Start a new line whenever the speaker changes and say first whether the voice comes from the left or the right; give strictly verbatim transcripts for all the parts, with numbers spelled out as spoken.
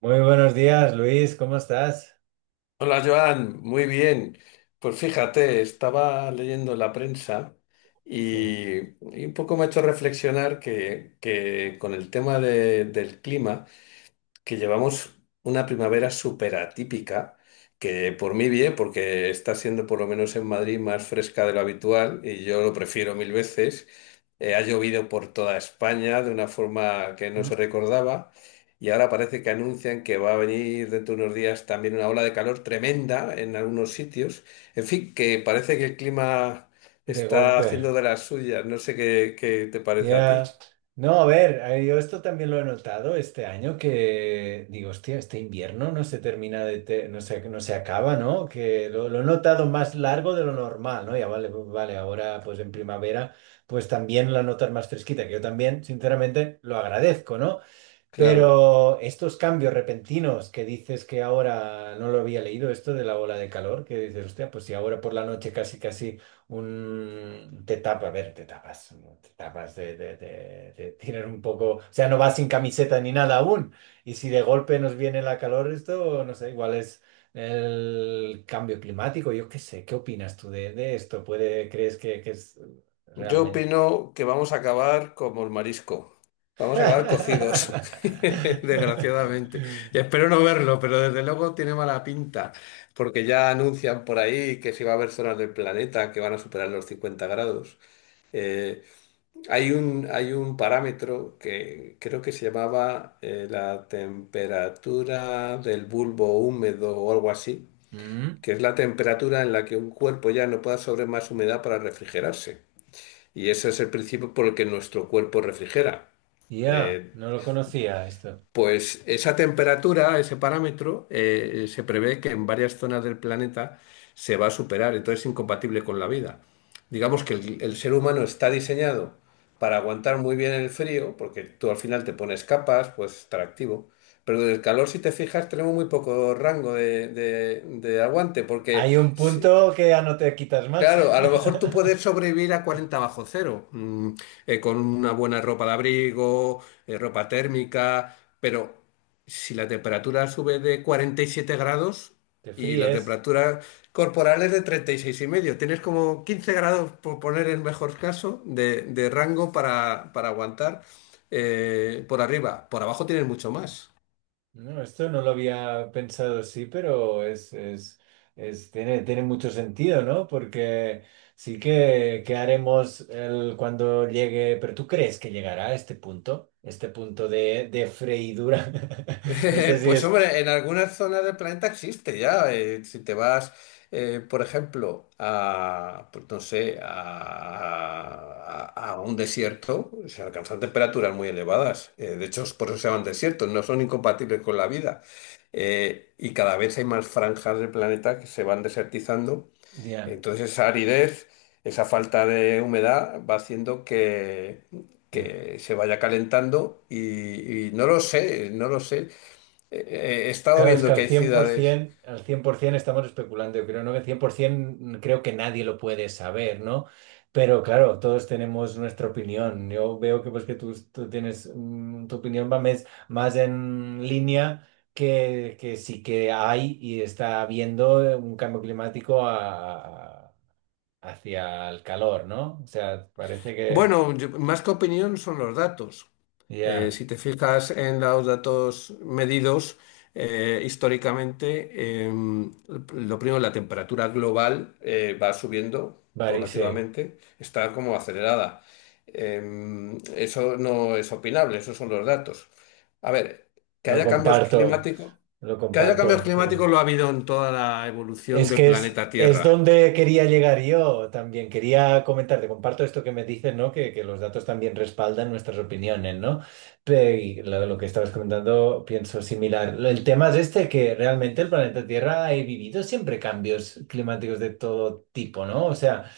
right: Muy buenos días, Luis, ¿cómo estás?
left: Hola Joan, muy bien. Pues fíjate, estaba leyendo la prensa
right: Sí.
left: y, y un poco me ha hecho reflexionar que, que con el tema de- del clima que llevamos una primavera súper atípica, que por mí bien, porque está siendo por lo menos en Madrid más fresca de lo habitual y yo lo prefiero mil veces. Eh, ha llovido por toda España de una forma que no se
right: Mm.
left: recordaba y ahora parece que anuncian que va a venir dentro de unos días también una ola de calor tremenda en algunos sitios. En fin, que parece que el clima
right: De
left: está
right: golpe.
left: haciendo de las suyas. No sé qué, qué te parece a
right: Ya.
left: ti.
right: No, a ver, eh, yo esto también lo he notado este año que digo, hostia, este invierno no se termina de, te- no se, no se acaba, ¿no? Que lo, lo he notado más largo de lo normal, ¿no? Ya vale, pues vale, ahora pues en primavera pues también la notas más fresquita, que yo también, sinceramente, lo agradezco, ¿no?
left: Claro.
right: Pero estos cambios repentinos que dices que ahora no lo había leído, esto de la ola de calor, que dices, hostia, pues si ahora por la noche casi casi un te tapa, a ver, te tapas, te tapas de, de, de- de tirar un poco, o sea, no vas sin camiseta ni nada aún. Y si de golpe nos viene la calor, esto, no sé, igual es el cambio climático, yo qué sé, ¿qué opinas tú de, de esto? ¿Puede, crees que, que es
left: Yo
right: realmente?
left: opino que vamos a acabar como el marisco. Vamos a acabar cocidos, desgraciadamente. Y espero no verlo, pero desde luego tiene mala pinta, porque ya anuncian por ahí que sí va a haber zonas del planeta que van a superar los cincuenta grados. Eh, Hay un, hay un parámetro que creo que se llamaba eh, la temperatura del bulbo húmedo o algo así,
right: Mm.
left: que es la temperatura en la que un cuerpo ya no puede absorber más humedad para refrigerarse. Y ese es el principio por el que nuestro cuerpo refrigera.
right: Ya,
left: Eh,
right: no lo conocía esto.
left: pues esa temperatura, ese parámetro, eh, se prevé que en varias zonas del planeta se va a superar, entonces es incompatible con la vida. Digamos que el, el ser humano está diseñado para aguantar muy bien el frío, porque tú al final te pones capas, pues estar activo. Pero del calor, si te fijas, tenemos muy poco rango de, de- de aguante, porque
right: Hay un
left: si-
right: punto que ya no te quitas más.
left: Claro, a lo mejor tú puedes sobrevivir a cuarenta bajo cero, mm, eh, con una buena ropa de abrigo, eh, ropa térmica, pero si la temperatura sube de cuarenta y siete grados
right: Te
left: y la
right: fríes.
left: temperatura corporal es de treinta y seis y medio, tienes como quince grados, por poner el mejor caso, de, de rango para, para aguantar eh, por arriba. Por abajo tienes mucho más.
right: No, esto no lo había pensado así, pero es, es, es- tiene, tiene mucho sentido, ¿no? Porque sí que, que haremos el, cuando llegue, pero ¿tú crees que llegará a este punto? Este punto de, de freidura. No sé si
left: Pues
right: es...
left: hombre, en algunas zonas del planeta existe ya. Eh, si te vas, eh, por ejemplo, a, pues no sé, a, a- a un desierto, se alcanzan temperaturas muy elevadas. Eh, de hecho, es por eso se llaman desiertos, no son incompatibles con la vida. Eh, y cada vez hay más franjas del planeta que se van desertizando.
right: Ya,
left: Entonces, esa aridez, esa falta de humedad va haciendo que...
right: ya.
left: que se vaya calentando y y no lo sé, no lo sé. Eh, he estado
right: Claro, es que
left: viendo que
right: al
left: hay ciudades.
right: cien por ciento, al cien por ciento estamos especulando, yo creo, ¿no? Que cien por ciento creo que nadie lo puede saber, ¿no? Pero claro, todos tenemos nuestra opinión. Yo veo que pues que tú, tú tienes, mm, tu opinión va mes- más, en línea que, que sí que hay y está habiendo un cambio climático a- hacia el calor, ¿no? O sea, parece que
left: Bueno, yo- más que opinión son los datos. Eh,
right: ya,
left: si te fijas en los datos medidos eh, históricamente, eh, lo primero, la temperatura global eh, va subiendo
right: vale, sí,
left: paulativamente, está como acelerada. Eh, eso no es opinable, esos son los datos. A ver, que
right: lo
left: haya cambios
right: comparto,
left: climáticos,
right: lo
left: que haya cambios
right: comparto, sí.
left: climáticos lo ha habido en toda la evolución
right: Es
left: del
right: que es,
left: planeta
right: es
left: Tierra.
right: donde quería llegar yo. También quería comentarte, comparto esto que me dices, ¿no? Que, que los datos también respaldan nuestras opiniones, ¿no? Pe- y lo, lo que estabas comentando, pienso similar. Lo- El tema es este, que realmente el planeta Tierra ha vivido siempre cambios climáticos de todo tipo, ¿no? O sea,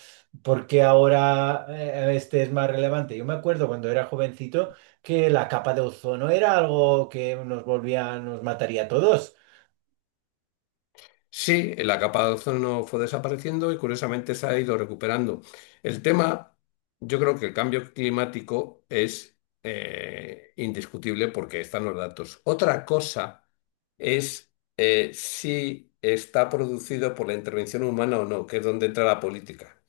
right: porque ahora eh, este es más relevante? Yo me acuerdo cuando era jovencito que la capa de ozono era algo que nos volvía, nos mataría a todos.
left: Sí, la capa de ozono fue desapareciendo y curiosamente se ha ido recuperando. El tema, yo creo que el cambio climático es eh, indiscutible porque están los datos. Otra cosa es eh, si está producido por la intervención humana o no, que es donde entra la política.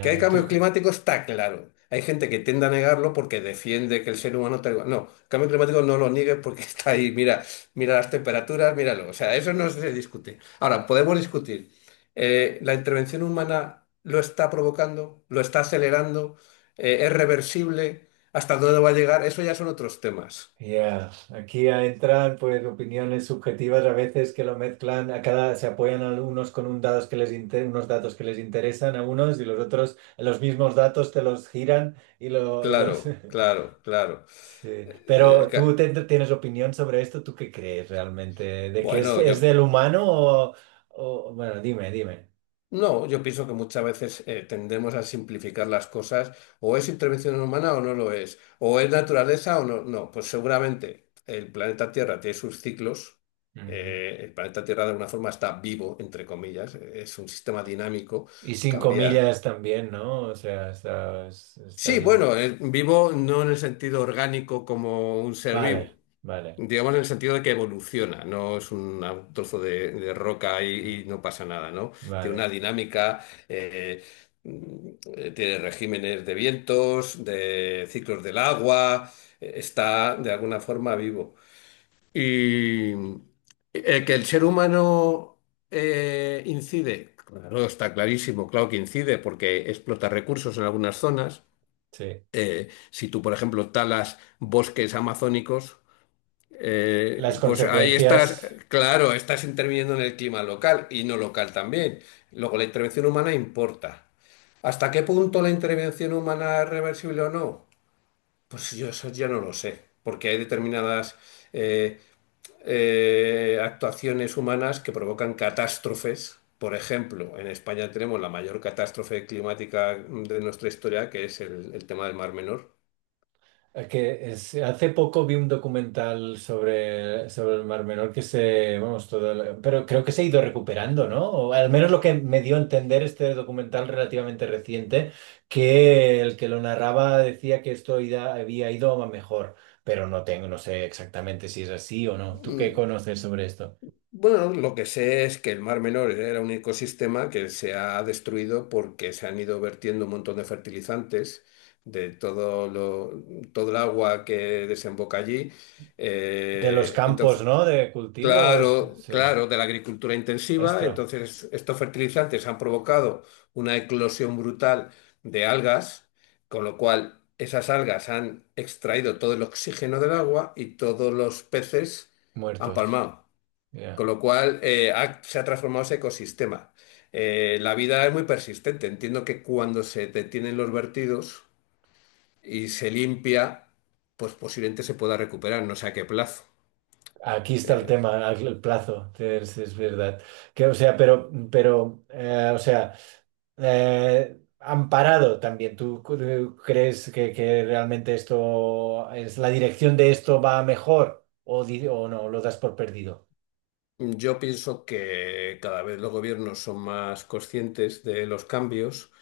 left: Que hay
right: ¿y tú?
left: cambios climáticos está claro. Hay gente que tiende a negarlo porque defiende que el ser humano... tal- No, cambio climático no lo niegues porque está ahí. Mira, mira las temperaturas, míralo. O sea, eso no se discute. Ahora, podemos discutir. Eh, ¿la intervención humana lo está provocando? ¿Lo está acelerando? Eh, ¿es reversible? ¿Hasta dónde va a llegar? Eso ya son otros temas.
right: Ya, aquí ya entran pues opiniones subjetivas a veces que lo mezclan, a cada se apoyan a unos con un datos que les inte- unos datos que les interesan a unos y los otros los mismos datos te los giran y lo y los
left: Claro, claro, claro.
right: Sí.
left: Eh, el
right: Pero tú
left: ca-
right: te- tienes opinión sobre esto, ¿tú qué crees realmente? ¿De que es,
left: Bueno,
right: es
left: yo...
right: del humano o, o- bueno, dime, dime.
left: No, yo pienso que muchas veces eh, tendemos a simplificar las cosas. O es intervención humana o no lo es. O es naturaleza o no. No, pues seguramente el planeta Tierra tiene sus ciclos.
right: Ujú.
left: Eh, el planeta Tierra de alguna forma está vivo, entre comillas. eh, Es un sistema dinámico,
right: Y cinco
left: cambia.
right: millas también, ¿no? O sea, está, está
left: Sí,
right: vivo.
left: bueno, eh, vivo no en el sentido orgánico como un ser vivo.
right: Vale, vale,
left: Digamos en el sentido de que evoluciona, no es un trozo de, de roca y, y no pasa nada, ¿no? Tiene
right: vale.
left: una dinámica, eh, mm, eh, tiene regímenes de vientos, de ciclos del agua, eh, está de alguna forma vivo. Y eh, que el ser humano eh, incide, claro, está clarísimo, claro que incide porque explota recursos en algunas zonas.
right: Sí.
left: Eh, si tú, por ejemplo, talas bosques amazónicos, eh,
right: Las
left: pues ahí estás,
right: consecuencias,
left: claro, estás interviniendo en el clima local y no local también. Luego, la intervención humana importa. ¿Hasta qué punto la intervención humana es reversible o no? Pues yo eso ya no lo sé, porque hay determinadas eh, eh, actuaciones humanas que provocan catástrofes. Por ejemplo, en España tenemos la mayor catástrofe climática de nuestra historia, que es el, el tema del Mar Menor.
right: eh, que es- hace poco vi un documental sobre, sobre el Mar Menor que se, vamos, todo, el- pero creo que se ha ido recuperando, ¿no? O al menos lo que me dio a entender este documental relativamente reciente, que el que lo narraba decía que esto ida- había ido a mejor, pero no tengo, no sé exactamente si es así o no. ¿Tú qué
left: Mm,
right: conoces sobre esto?
left: Bueno, lo que sé es que el Mar Menor era un ecosistema que se ha destruido porque se han ido vertiendo un montón de fertilizantes de todo lo, todo el agua que desemboca allí.
right: De los
left: Eh,
right: campos,
left: entonces,
right: ¿no? De cultivo, es-
left: claro,
right: sí,
left: claro, de la agricultura intensiva.
right: esto,
left: Entonces, estos fertilizantes han provocado una eclosión brutal de algas, con lo cual esas algas han extraído todo el oxígeno del agua y todos los peces han
right: muertos.
left: palmado. Con
right: Ya.
left: lo cual, eh, ha- se ha transformado ese ecosistema. Eh, la vida es muy persistente. Entiendo que cuando se detienen los vertidos y se limpia, pues posiblemente se pueda recuperar, no sé a qué plazo.
right: Aquí está el
left: Eh,
right: tema, el plazo, es, es verdad. Que, o sea, pero, pero eh, o sea, eh, han parado también. ¿Tú cre- crees que, que realmente esto es la dirección de esto va a mejor o, di- o no? Lo das por perdido
left: yo pienso que cada vez los gobiernos son más conscientes de los cambios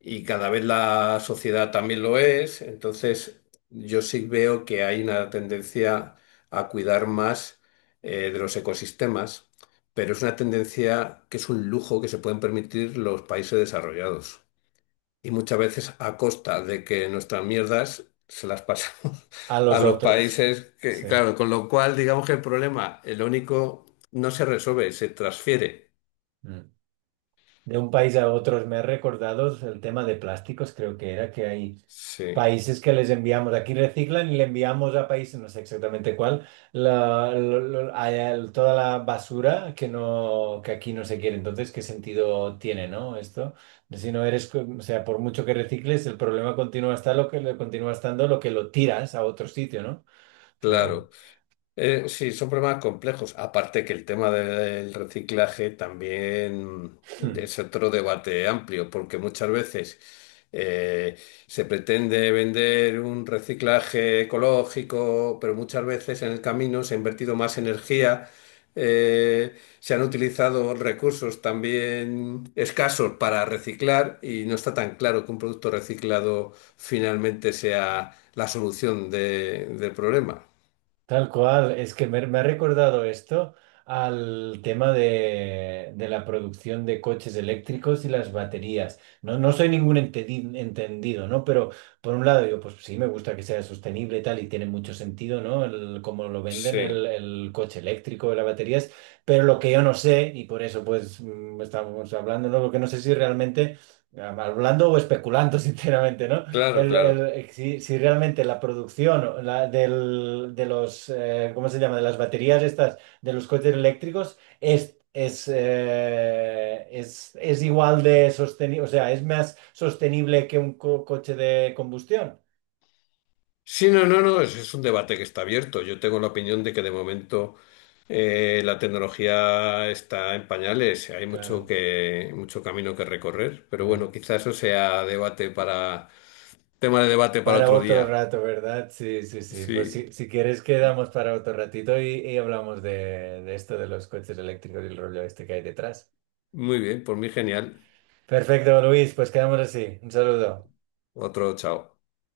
left: y cada vez la sociedad también lo es. Entonces, yo sí veo que hay una tendencia a cuidar más eh, de los ecosistemas, pero es una tendencia que es un lujo que se pueden permitir los países desarrollados. Y muchas veces a costa de que nuestras mierdas se las pasamos
right: a
left: a
right: los
left: los
right: otros.
left: países que,
right: Sí.
left: claro, con lo cual digamos que el problema, el único, no se resuelve, se transfiere.
right: Mm. De un país a otros me he recordado el tema de plásticos, creo que era que hay.
left: Sí,
right: Países que les enviamos, aquí reciclan y le enviamos a países, no sé exactamente cuál, la- lo- lo- a- el- toda la basura que no, que aquí no se quiere. Entonces, ¿qué sentido tiene, no? Esto, si no eres, co- o sea, por mucho que recicles, el problema continúa está lo que continúa estando lo que lo tiras a otro sitio, ¿no? O sea,
left: claro. Eh, sí, son problemas complejos. Aparte que el tema del reciclaje también es otro debate amplio, porque muchas veces eh, se pretende vender un reciclaje ecológico, pero muchas veces en el camino se ha invertido más energía, eh, se han utilizado recursos también escasos para reciclar y no está tan claro que un producto reciclado finalmente sea la solución de- del problema.
right: Tal cual, es que me, me ha recordado esto al tema de, de la producción de coches eléctricos y las baterías. No, no soy ningún entedi- entendido, ¿no? Pero por un lado digo, pues sí, me gusta que sea sostenible y tal, y tiene mucho sentido, ¿no? El, cómo lo venden el,
left: Sí.
right: el coche eléctrico, las baterías, pero lo que yo no sé, y por eso pues mm, estamos hablando, ¿no? Porque no sé si realmente, ah, hablando o especulando, sinceramente, ¿no?
left: Claro,
right: El, el-
left: claro.
right: eh, si, si realmente la producción o la- del- de los, eh, ¿cómo se llama? De las baterías estas, de los coches eléctricos, es, es, eh, es, es igual de sostenible, o sea, es más sostenible que un co- coche de combustión.
left: Sí, no, no, no, es, es un debate que está abierto. Yo tengo la opinión de que de momento eh, la tecnología está en pañales, hay mucho
right: Claro.
left: que, mucho camino que recorrer, pero
right: Ya.
left: bueno, quizás eso sea debate para, tema de debate para
right: Para
left: otro
right: otro
left: día.
right: rato, ¿verdad? Sí, sí, sí. Pues
left: Sí,
right: si, si quieres quedamos para otro ratito y, y hablamos de, de esto de los coches eléctricos y el rollo este que hay detrás.
left: muy bien, por mí genial.
right: Perfecto, Luis, pues quedamos así. Un saludo.
left: Otro chao.